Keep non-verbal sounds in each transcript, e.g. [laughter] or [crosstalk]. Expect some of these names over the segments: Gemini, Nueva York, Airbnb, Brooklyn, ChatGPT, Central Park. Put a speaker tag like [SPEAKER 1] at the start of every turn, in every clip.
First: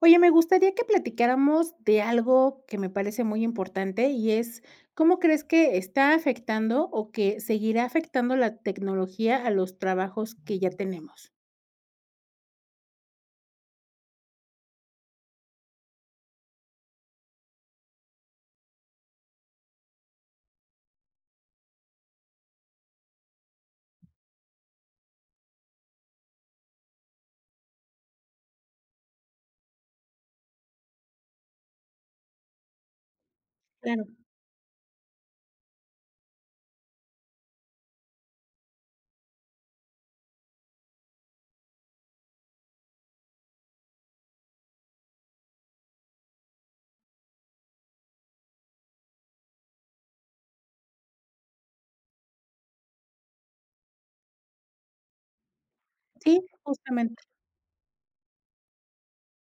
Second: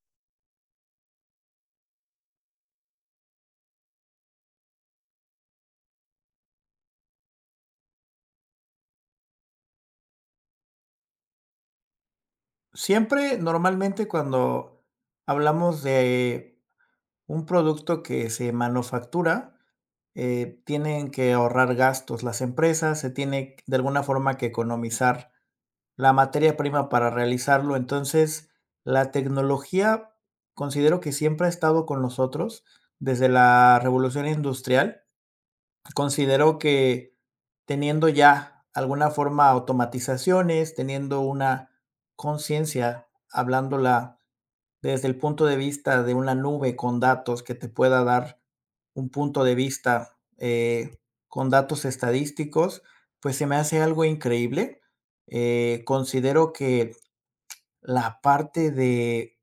[SPEAKER 1] Oye, me gustaría que platicáramos de algo que me parece muy importante y es, ¿cómo crees que está afectando o que seguirá afectando la tecnología a los trabajos que ya tenemos?
[SPEAKER 2] Siempre, normalmente, cuando hablamos de un producto que se manufactura, tienen que ahorrar gastos las empresas, se tiene de alguna forma que economizar la materia prima para realizarlo. Entonces, la tecnología considero que siempre ha estado con nosotros desde la
[SPEAKER 1] Claro.
[SPEAKER 2] revolución industrial. Considero que teniendo ya alguna forma automatizaciones, teniendo una conciencia, hablándola desde el punto de vista de una nube con datos que te pueda dar un punto de vista, con datos estadísticos, pues se me hace algo increíble. Eh,
[SPEAKER 1] Sí,
[SPEAKER 2] considero que
[SPEAKER 1] justamente.
[SPEAKER 2] la parte de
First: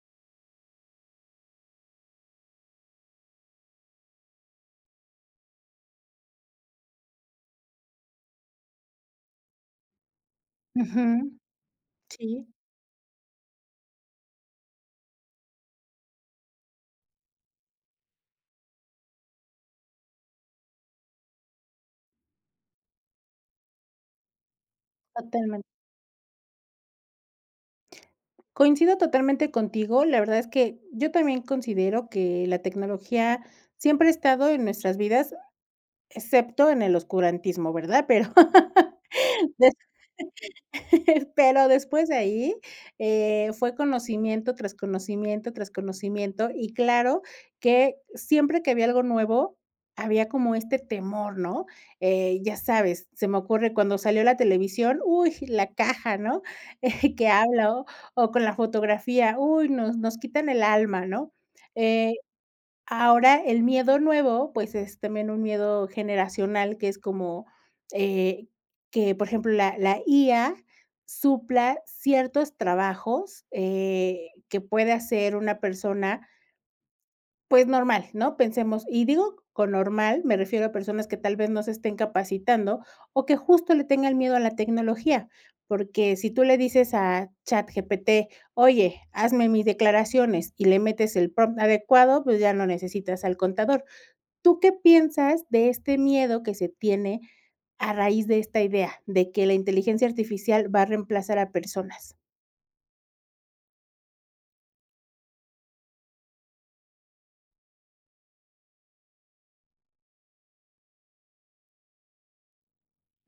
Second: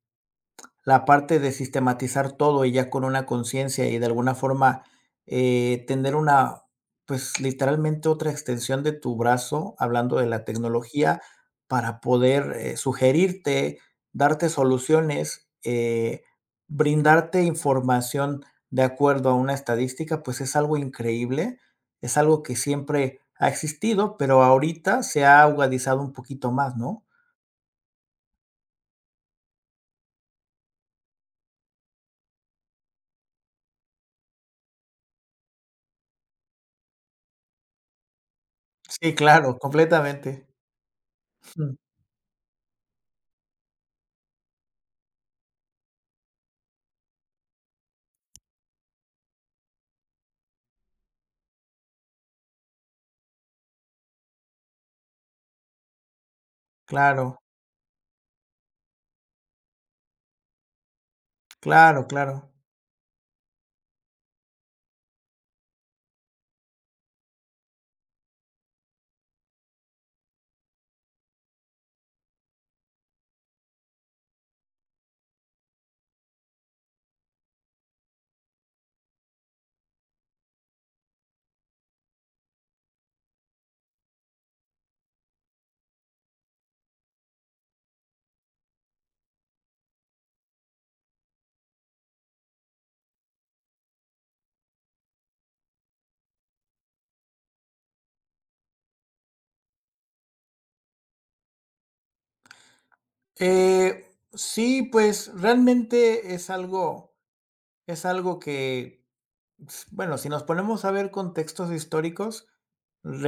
[SPEAKER 2] la parte de sistematizar todo y ya con una conciencia y de alguna forma, tener una, pues, literalmente otra extensión de tu brazo, hablando de la
[SPEAKER 1] Ujú.
[SPEAKER 2] tecnología, para
[SPEAKER 1] Sí,
[SPEAKER 2] poder, sugerirte, darte soluciones, brindarte información de acuerdo a una estadística, pues, es algo increíble, es algo que siempre ha existido, pero ahorita se ha
[SPEAKER 1] totalmente.
[SPEAKER 2] agudizado un poquito más, ¿no?
[SPEAKER 1] Coincido totalmente contigo. La verdad es que yo también considero que la tecnología siempre ha estado en nuestras vidas, excepto en el oscurantismo, ¿verdad? Pero [laughs]
[SPEAKER 2] Sí, claro,
[SPEAKER 1] de
[SPEAKER 2] completamente.
[SPEAKER 1] [laughs] pero
[SPEAKER 2] Mm,
[SPEAKER 1] después de ahí, fue conocimiento tras conocimiento tras conocimiento, y claro que siempre que había algo nuevo, había como este temor, ¿no? Ya sabes, se me ocurre cuando salió la televisión, uy, la caja, ¿no? [laughs] Que
[SPEAKER 2] claro.
[SPEAKER 1] habla, o con la fotografía, uy, nos quitan el alma, ¿no?
[SPEAKER 2] Claro,
[SPEAKER 1] Eh,
[SPEAKER 2] claro.
[SPEAKER 1] Ahora el miedo nuevo, pues, es también un miedo generacional, que es como, eh, que, por ejemplo, la IA supla ciertos trabajos, que puede hacer una persona pues normal, ¿no? Pensemos, y digo con normal, me refiero a personas que tal vez no se estén capacitando o que justo le tengan miedo a la tecnología, porque si tú le dices a ChatGPT, oye, hazme mis declaraciones y le metes el prompt adecuado, pues ya no necesitas al contador. ¿Tú qué piensas de este miedo que se tiene a raíz de esta idea de que la inteligencia artificial va a reemplazar a personas?
[SPEAKER 2] Eh, sí, pues realmente es algo que, bueno, si nos ponemos a ver contextos históricos,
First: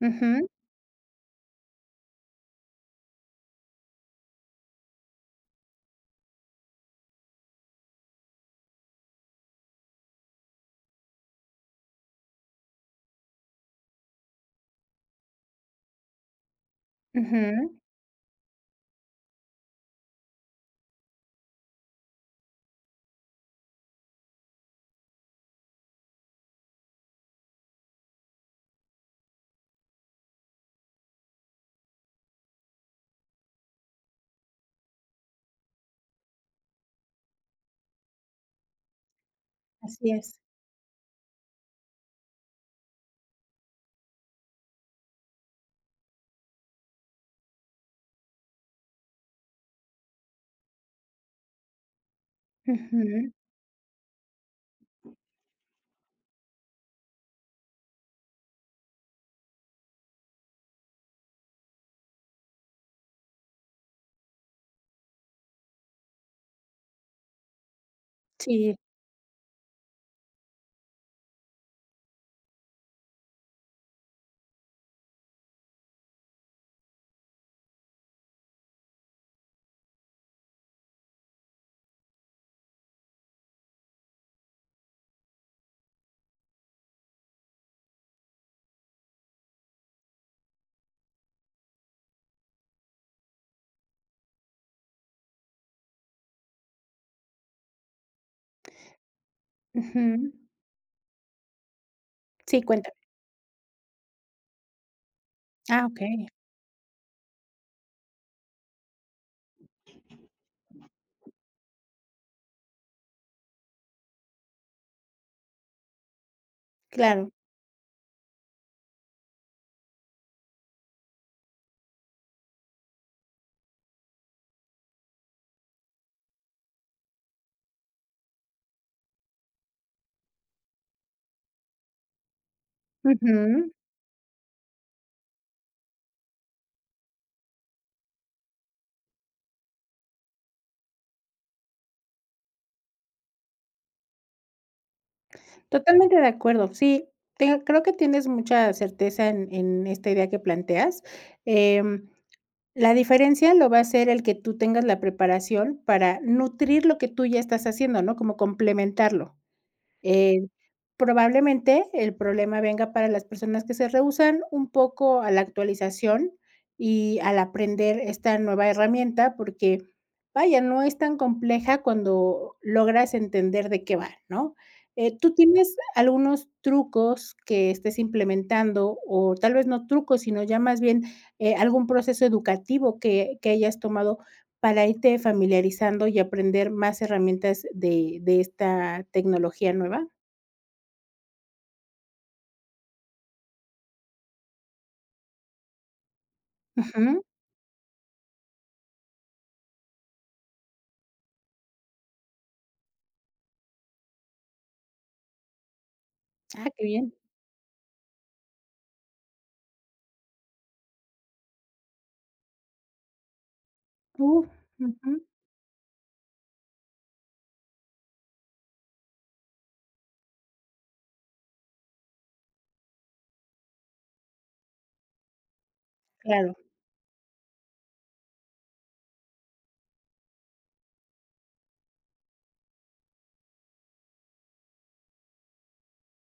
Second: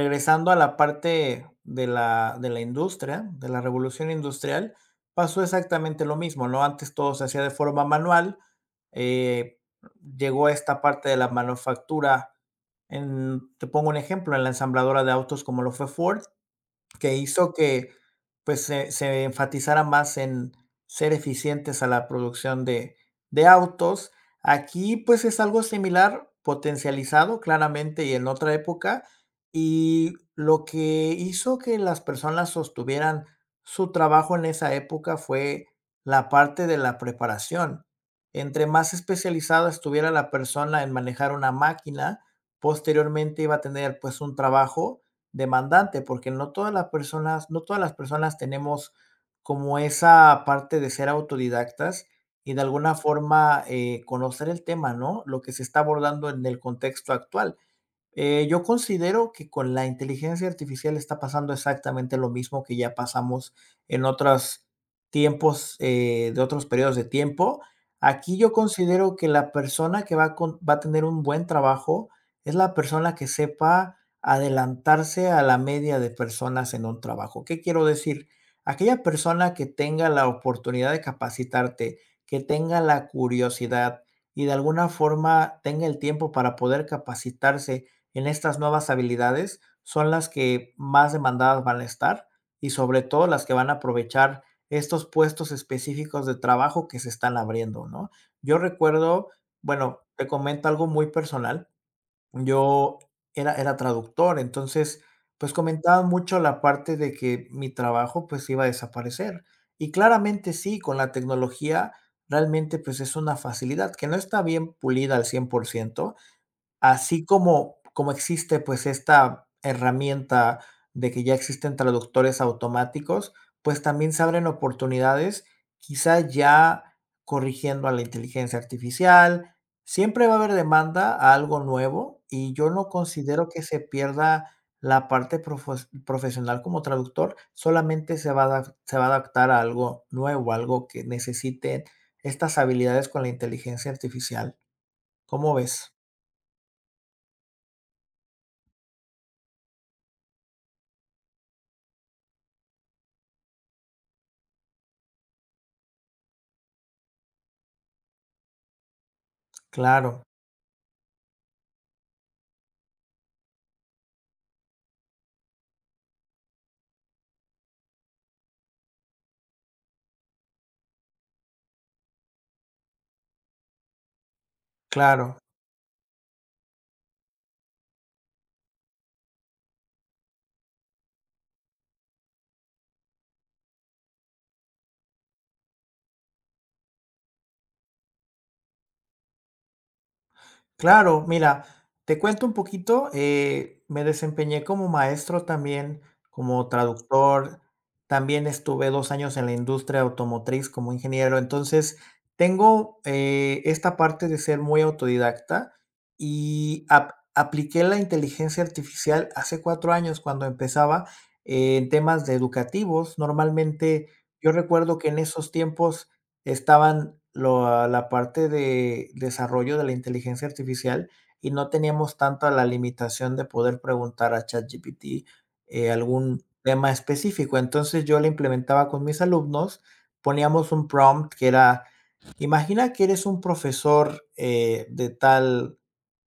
[SPEAKER 1] Ujú,
[SPEAKER 2] a la parte de la industria, de la revolución industrial, pasó exactamente lo mismo, ¿no? Antes todo se hacía de forma manual, eh, llegó esta parte de la manufactura, te pongo un ejemplo, en la ensambladora de autos como lo fue Ford, que hizo
[SPEAKER 1] ujú,
[SPEAKER 2] que, pues, se enfatizara más en ser eficientes a la producción de autos. Aquí, pues, es algo similar, potencializado claramente y en otra época, y lo que hizo que las personas sostuvieran su trabajo en esa época fue la parte de la preparación. Entre más especializada estuviera
[SPEAKER 1] así
[SPEAKER 2] la
[SPEAKER 1] es.
[SPEAKER 2] persona en manejar una máquina, posteriormente iba a tener, pues, un trabajo demandante, porque no todas las personas tenemos como esa parte de ser autodidactas y de alguna
[SPEAKER 1] Ujú,
[SPEAKER 2] forma, conocer el tema, ¿no? Lo que se está abordando en el contexto actual. Yo considero que con la inteligencia artificial está pasando exactamente lo mismo que ya pasamos en otros tiempos, de otros periodos de tiempo. Aquí yo
[SPEAKER 1] sí,
[SPEAKER 2] considero que la persona que va a tener un buen trabajo es la persona que sepa adelantarse a la media de personas en un trabajo. ¿Qué quiero decir? Aquella persona que tenga la oportunidad de capacitarte, que tenga la curiosidad y de alguna forma tenga el tiempo para poder capacitarse en estas nuevas habilidades son las que más demandadas van a estar y sobre todo las que van a aprovechar estos puestos específicos de trabajo que se están abriendo, ¿no? Yo recuerdo, bueno, te
[SPEAKER 1] ujú.
[SPEAKER 2] comento algo muy personal.
[SPEAKER 1] Sí, cuenta.
[SPEAKER 2] Yo era traductor, entonces, pues
[SPEAKER 1] Ah,
[SPEAKER 2] comentaba
[SPEAKER 1] okey,
[SPEAKER 2] mucho la parte de que mi trabajo pues iba a desaparecer. Y claramente sí, con la tecnología realmente pues es una facilidad que no está bien pulida al 100%. Así
[SPEAKER 1] claro.
[SPEAKER 2] como existe, pues, esta herramienta de que ya existen traductores automáticos, pues, también se abren oportunidades, quizá ya corrigiendo a la inteligencia artificial. Siempre va a haber demanda a algo nuevo, y yo no considero que
[SPEAKER 1] Ujú.
[SPEAKER 2] se pierda la parte profesional como traductor, solamente se va a adaptar a algo nuevo, algo que necesite estas habilidades con la inteligencia artificial. ¿Cómo ves?
[SPEAKER 1] Totalmente de acuerdo. Sí, te creo que tienes mucha certeza en esta idea que planteas. Em, la diferencia lo va a ser el que tú tengas la preparación para nutrir lo que tú ya estás haciendo, ¿no? Como complementarlo.
[SPEAKER 2] Claro.
[SPEAKER 1] Eh Probablemente el problema venga para las personas que se rehúsan un poco a la actualización y al aprender esta nueva herramienta, porque vaya, no es tan compleja cuando logras entender de qué va, ¿no? ¿Tú
[SPEAKER 2] Claro,
[SPEAKER 1] tienes algunos trucos que estés implementando o tal vez no trucos, sino ya más bien, algún proceso educativo que hayas tomado para irte familiarizando y aprender más herramientas de esta tecnología nueva?
[SPEAKER 2] claro. Mira, te cuento un poquito, me desempeñé como maestro también, como
[SPEAKER 1] Ujú.
[SPEAKER 2] traductor, también estuve 2 años en la industria automotriz como ingeniero, entonces tengo, esta parte de ser muy autodidacta
[SPEAKER 1] Ah, qué
[SPEAKER 2] y ap
[SPEAKER 1] bien.
[SPEAKER 2] apliqué la inteligencia artificial hace 4 años cuando empezaba en temas de educativos. Normalmente,
[SPEAKER 1] Uf,
[SPEAKER 2] yo recuerdo que
[SPEAKER 1] ujú,
[SPEAKER 2] en esos tiempos estaban lo la parte de desarrollo de la inteligencia artificial, y no teníamos tanto la limitación de poder preguntar a ChatGPT, algún
[SPEAKER 1] claro.
[SPEAKER 2] tema específico. Entonces, yo la implementaba con mis alumnos, poníamos un prompt que era: "Imagina que eres un profesor, de tal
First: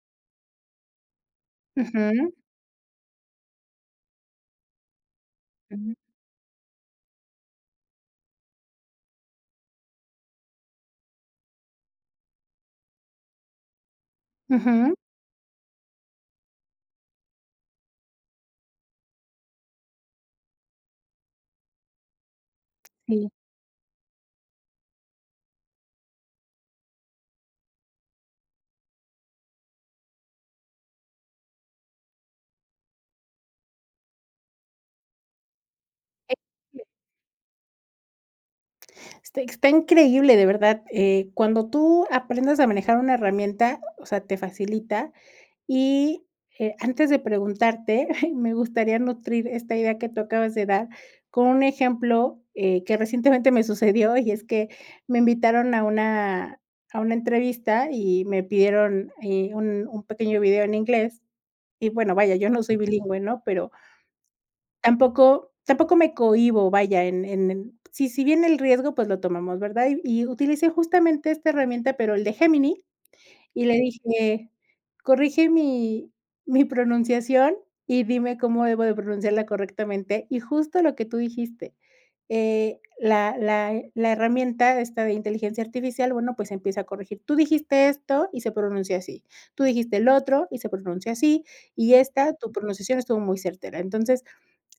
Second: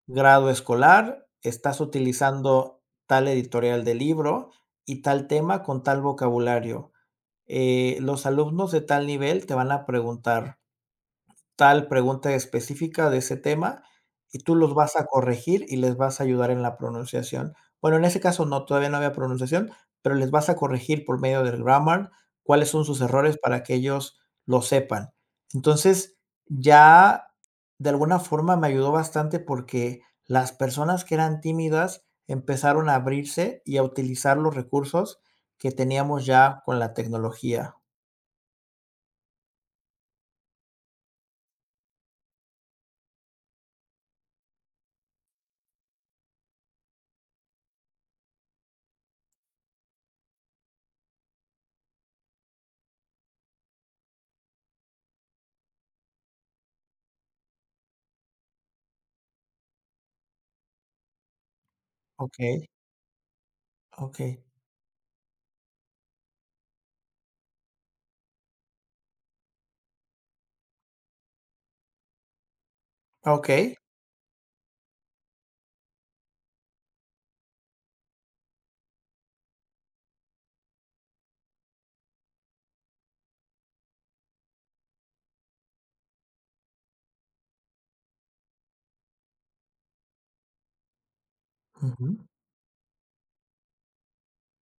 [SPEAKER 2] grado escolar, estás
[SPEAKER 1] Ujú,
[SPEAKER 2] utilizando tal editorial de libro y tal tema con
[SPEAKER 1] ujú,
[SPEAKER 2] tal vocabulario. Los alumnos de tal nivel te van a preguntar tal pregunta específica de ese tema, y tú los vas
[SPEAKER 1] ujú,
[SPEAKER 2] a corregir y les vas a ayudar en la pronunciación. Bueno, en ese caso no, todavía no había pronunciación, pero les vas a corregir por medio del grammar cuáles son sus
[SPEAKER 1] sí.
[SPEAKER 2] errores para que ellos lo sepan. Entonces, ya de alguna forma me ayudó bastante porque las personas que eran tímidas empezaron a abrirse y a utilizar los recursos que teníamos ya con la tecnología".
[SPEAKER 1] Está está increíble, de verdad, cuando tú aprendas a manejar una herramienta, o sea, te facilita y, antes de preguntarte, [laughs] me gustaría nutrir esta idea que tú acabas de dar con un ejemplo, que recientemente me sucedió, y es que me invitaron a una entrevista y me pidieron, un pequeño video en inglés y, bueno, vaya, yo no
[SPEAKER 2] Okey,
[SPEAKER 1] soy bilingüe, ¿no? Pero
[SPEAKER 2] okey,
[SPEAKER 1] Tampoco me cohíbo, vaya, en si si bien el riesgo, pues lo tomamos, ¿verdad? Y utilicé justamente esta herramienta, pero el de Gemini, y le
[SPEAKER 2] okey.
[SPEAKER 1] dije: "Corrige mi mi pronunciación y dime cómo debo de pronunciarla correctamente", y justo lo que tú dijiste. La herramienta esta de inteligencia artificial, bueno, pues empieza a corregir. Tú dijiste esto y se pronuncia así. Tú dijiste el otro y se pronuncia así, y
[SPEAKER 2] Ujú.
[SPEAKER 1] esta, tu pronunciación estuvo muy certera. Entonces,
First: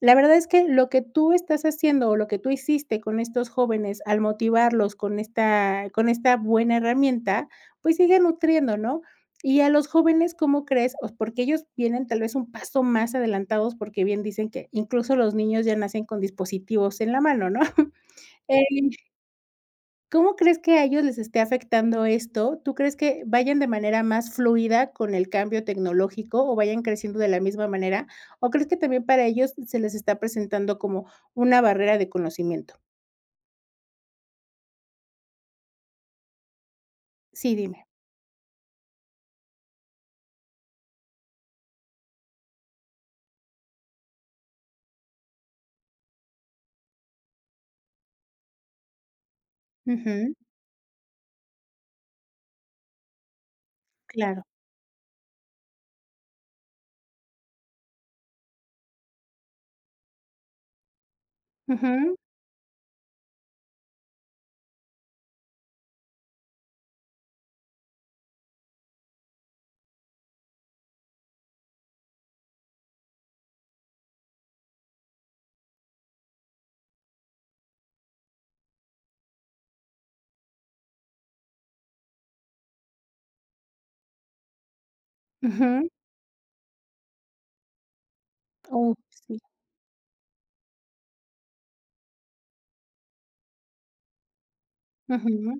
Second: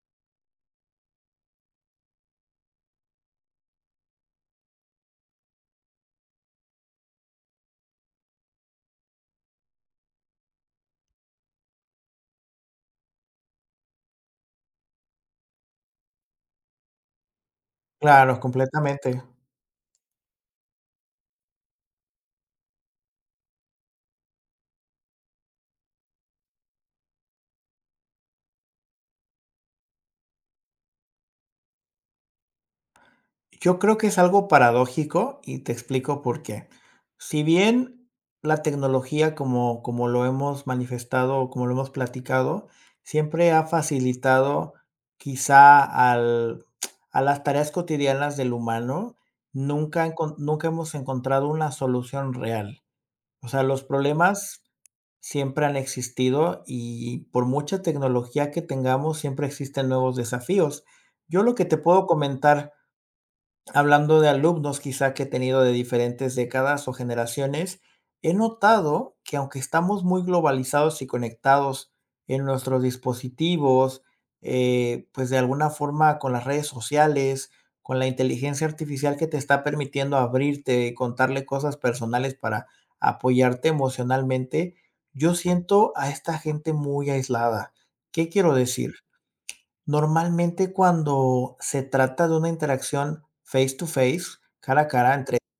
[SPEAKER 1] la verdad es que lo que tú estás haciendo o lo que tú hiciste con estos jóvenes al motivarlos con esta buena herramienta, pues sigue nutriendo, ¿no? Y a los jóvenes, ¿cómo crees? O porque ellos vienen tal vez un paso más adelantados, porque bien dicen que incluso los niños ya nacen con dispositivos en la mano, ¿no? [laughs]
[SPEAKER 2] Claro,
[SPEAKER 1] Eh,
[SPEAKER 2] completamente.
[SPEAKER 1] ¿cómo crees que a ellos les esté afectando esto? ¿Tú crees que vayan de manera más fluida con el cambio tecnológico o vayan creciendo de la misma manera? ¿O crees que también para ellos se les está presentando como una barrera de conocimiento?
[SPEAKER 2] Yo creo que es algo paradójico y te explico por qué. Si
[SPEAKER 1] Sí, dime.
[SPEAKER 2] bien la tecnología, como lo hemos manifestado, como lo hemos platicado, siempre ha facilitado quizá al a las tareas cotidianas del humano, nunca encon
[SPEAKER 1] Ujú,
[SPEAKER 2] nunca hemos encontrado una solución real. O sea, los
[SPEAKER 1] claro.
[SPEAKER 2] problemas siempre han existido y por mucha tecnología que tengamos, siempre existen nuevos desafíos. Yo lo que te puedo
[SPEAKER 1] Ujú,
[SPEAKER 2] comentar, hablando de alumnos quizá que he tenido de diferentes décadas o generaciones, he notado que aunque estamos muy globalizados y conectados en nuestros dispositivos, pues de alguna forma con las redes sociales, con la inteligencia artificial que te está permitiendo abrirte, contarle cosas personales para apoyarte emocionalmente, yo
[SPEAKER 1] ujú.
[SPEAKER 2] siento a esta gente muy aislada. ¿Qué quiero decir?
[SPEAKER 1] Uh, sí.
[SPEAKER 2] Normalmente, cuando se trata de una interacción face to face, cara a cara, entre
[SPEAKER 1] Ujú,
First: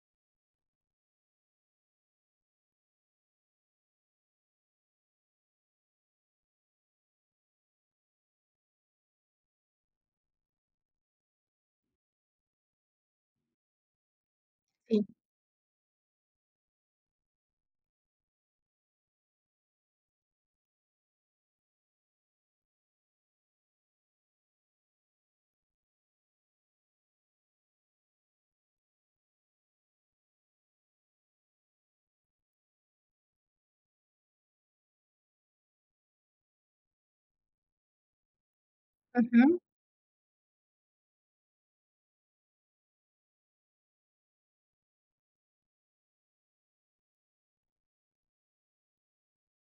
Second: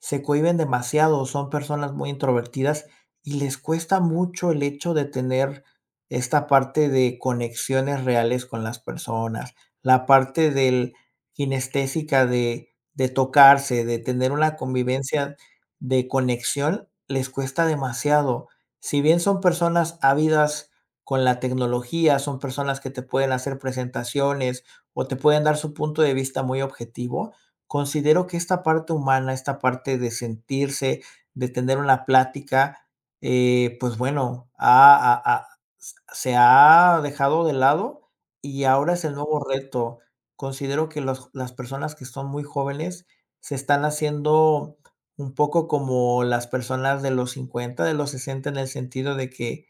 [SPEAKER 2] se cohíben demasiado, son personas muy introvertidas y les cuesta mucho el hecho de tener esta parte de conexiones reales con las personas, la parte del kinestésica de tocarse, de tener una
[SPEAKER 1] sí.
[SPEAKER 2] convivencia de conexión, les cuesta demasiado. Si bien son personas ávidas con la tecnología, son personas que te pueden hacer presentaciones o te pueden dar su punto de vista muy objetivo. Considero que esta parte humana, esta parte de sentirse, de tener una plática, pues bueno, ha ha ha s se ha dejado de lado y ahora es el nuevo
[SPEAKER 1] Ujú,
[SPEAKER 2] reto. Considero que los las personas que son muy jóvenes se están haciendo un poco como las personas de los 50, de los 60, en el sentido de que,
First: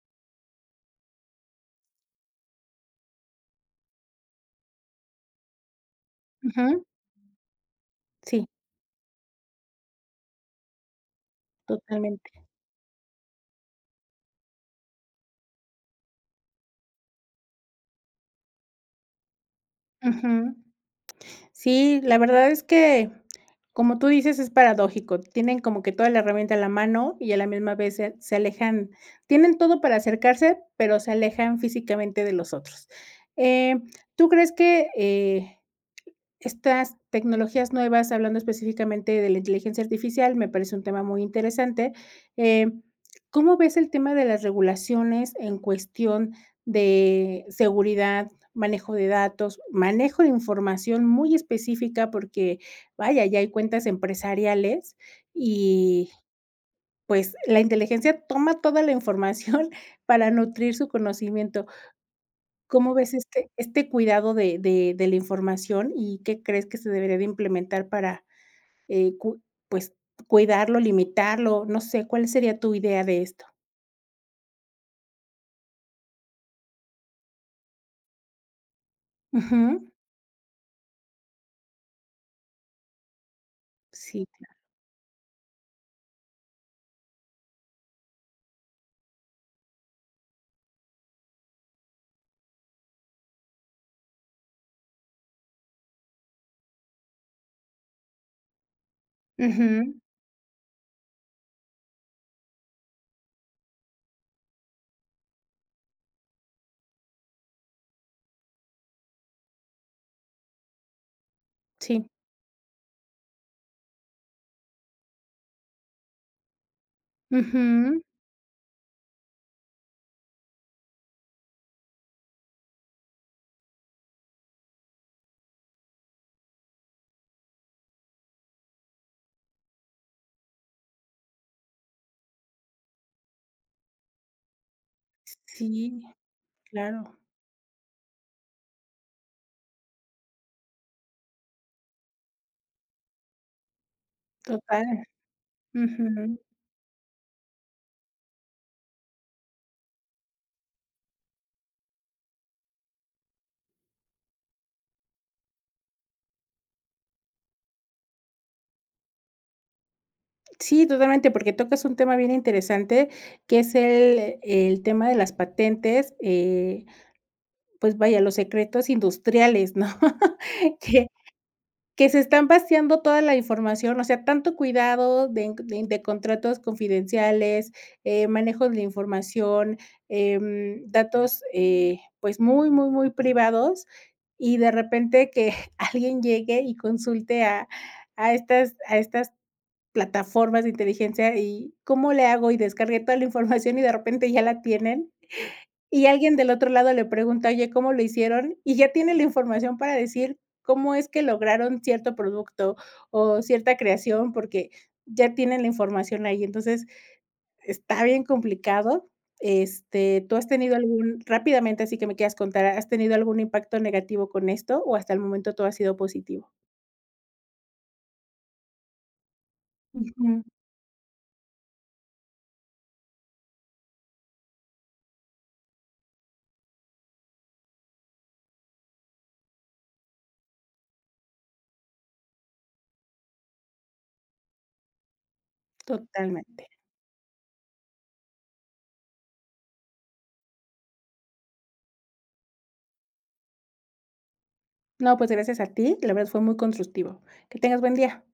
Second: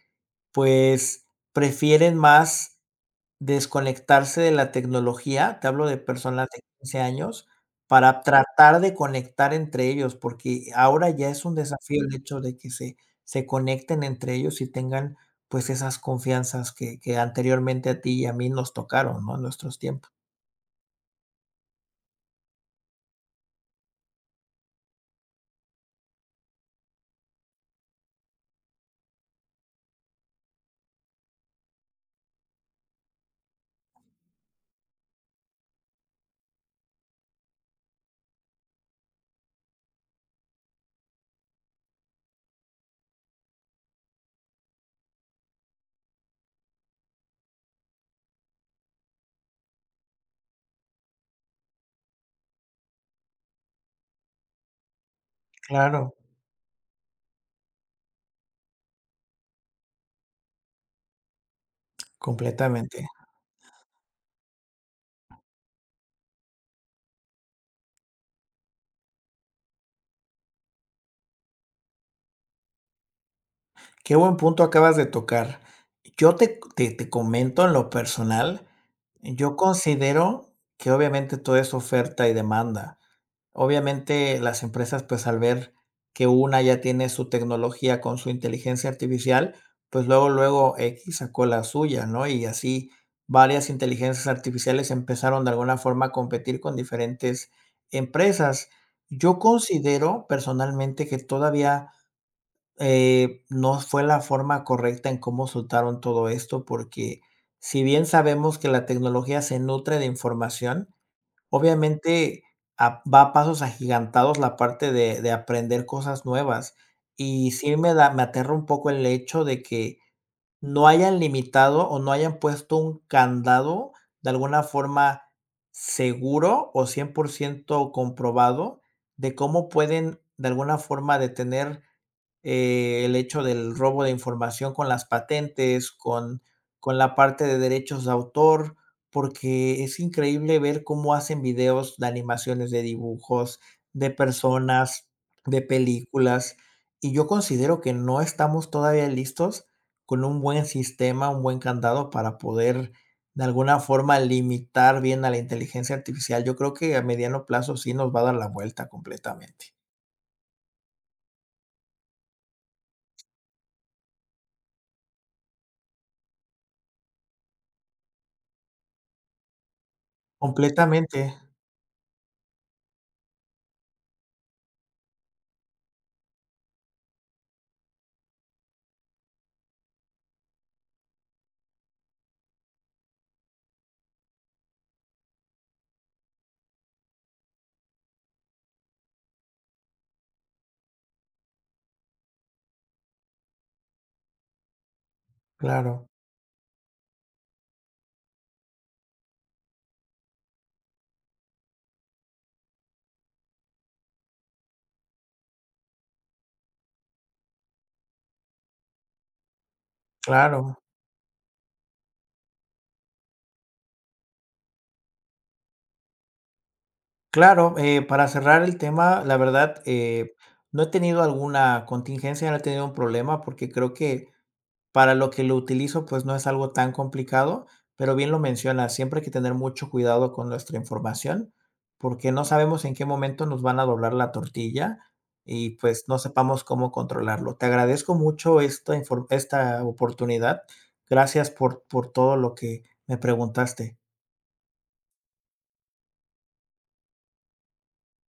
[SPEAKER 2] pues, prefieren más desconectarse de la tecnología, te hablo de personas de
[SPEAKER 1] ujú,
[SPEAKER 2] 15 años, para
[SPEAKER 1] sí.
[SPEAKER 2] tratar de conectar entre ellos, porque ahora ya es un desafío el
[SPEAKER 1] Totalmente.
[SPEAKER 2] hecho de que se conecten entre ellos y tengan, pues, esas confianzas que anteriormente a ti y a mí nos tocaron, ¿no?, en nuestros tiempos.
[SPEAKER 1] Ujú. Sí, la verdad es que, como tú dices, es paradójico. Tienen como que toda la herramienta a la mano y a la misma vez se alejan. Tienen todo para acercarse, pero se alejan físicamente de los otros. Eh, ¿Tú crees que, estas tecnologías nuevas, hablando específicamente de la inteligencia artificial, me parece un tema muy interesante. Eh, ¿Cómo ves el tema de las regulaciones en cuestión de seguridad, manejo de datos, manejo de información muy específica? Porque, vaya, ya hay cuentas empresariales y,
[SPEAKER 2] Claro,
[SPEAKER 1] pues, la inteligencia toma toda la información [laughs] para nutrir su conocimiento. ¿Cómo
[SPEAKER 2] completamente.
[SPEAKER 1] ves este este cuidado de la información y qué crees que se debería de implementar para, cu pues, cuidarlo, limitarlo? No sé, ¿cuál sería tu idea de esto?
[SPEAKER 2] Qué buen punto acabas de tocar. Yo te comento en lo personal, yo
[SPEAKER 1] Ujú.
[SPEAKER 2] considero que obviamente todo es oferta y demanda.
[SPEAKER 1] Sí.
[SPEAKER 2] Obviamente, las empresas, pues, al ver que una ya tiene su tecnología con su inteligencia artificial, pues, luego, luego X sacó la suya, ¿no? Y así varias inteligencias artificiales empezaron de alguna forma a competir con diferentes empresas. Yo
[SPEAKER 1] Ujú.
[SPEAKER 2] considero personalmente que todavía, no fue la forma correcta en cómo soltaron todo esto, porque si bien sabemos que la tecnología se nutre de información.
[SPEAKER 1] Sí.
[SPEAKER 2] Obviamente, a va a pasos agigantados la parte de aprender cosas nuevas, y sí
[SPEAKER 1] Ujú.
[SPEAKER 2] me aterra un poco el hecho de que no hayan limitado o no hayan puesto un candado de alguna forma seguro o 100% comprobado de cómo pueden de alguna forma detener el hecho del robo de información con las patentes,
[SPEAKER 1] Sí,
[SPEAKER 2] con la
[SPEAKER 1] claro.
[SPEAKER 2] parte de derechos de autor, porque es increíble ver cómo hacen videos de animaciones, de dibujos, de
[SPEAKER 1] Total.
[SPEAKER 2] personas, de
[SPEAKER 1] Ujú.
[SPEAKER 2] películas, y yo considero que no estamos todavía listos con un buen sistema, un buen candado para poder, de alguna forma, limitar bien a la inteligencia artificial. Yo creo que a mediano plazo sí nos va a dar la vuelta completamente.
[SPEAKER 1] Sí, totalmente, porque tocas un tema bien interesante, que es el tema de las patentes, pues vaya, los secretos industriales, ¿no? [laughs] Que
[SPEAKER 2] Completamente,
[SPEAKER 1] Que se están vaciando toda la información, o sea, tanto cuidado de en de de contratos confidenciales, manejos de la información, datos, pues, muy, muy, muy privados, y de repente que [laughs] alguien llegue y consulte a estas plataformas de inteligencia, y, ¿cómo le hago? Y descargué toda la información y de repente ya la tienen. Y
[SPEAKER 2] claro.
[SPEAKER 1] alguien del otro lado le pregunta: "Oye, ¿cómo lo hicieron?", y ya tiene la información para decir cómo es que lograron cierto producto o cierta creación, porque ya tienen la información ahí. Entonces, está bien complicado. Este, ¿tú has tenido
[SPEAKER 2] Claro,
[SPEAKER 1] algún rápidamente, así que me quieras contar, has tenido algún impacto negativo con esto, o hasta el momento todo ha sido positivo?
[SPEAKER 2] claro, para cerrar el tema, la verdad,
[SPEAKER 1] Ujú,
[SPEAKER 2] no he tenido alguna contingencia, no he tenido un problema, porque creo que para lo que lo utilizo, pues no es algo tan complicado, pero bien lo mencionas, siempre hay que tener mucho cuidado con nuestra información, porque no sabemos en qué momento nos van a doblar la tortilla y pues no sepamos
[SPEAKER 1] totalmente.
[SPEAKER 2] cómo controlarlo. Te agradezco mucho esta oportunidad. Gracias por todo lo que me preguntaste.
[SPEAKER 1] No, pues, gracias a ti, la verdad fue muy constructivo. Que tengas buen día.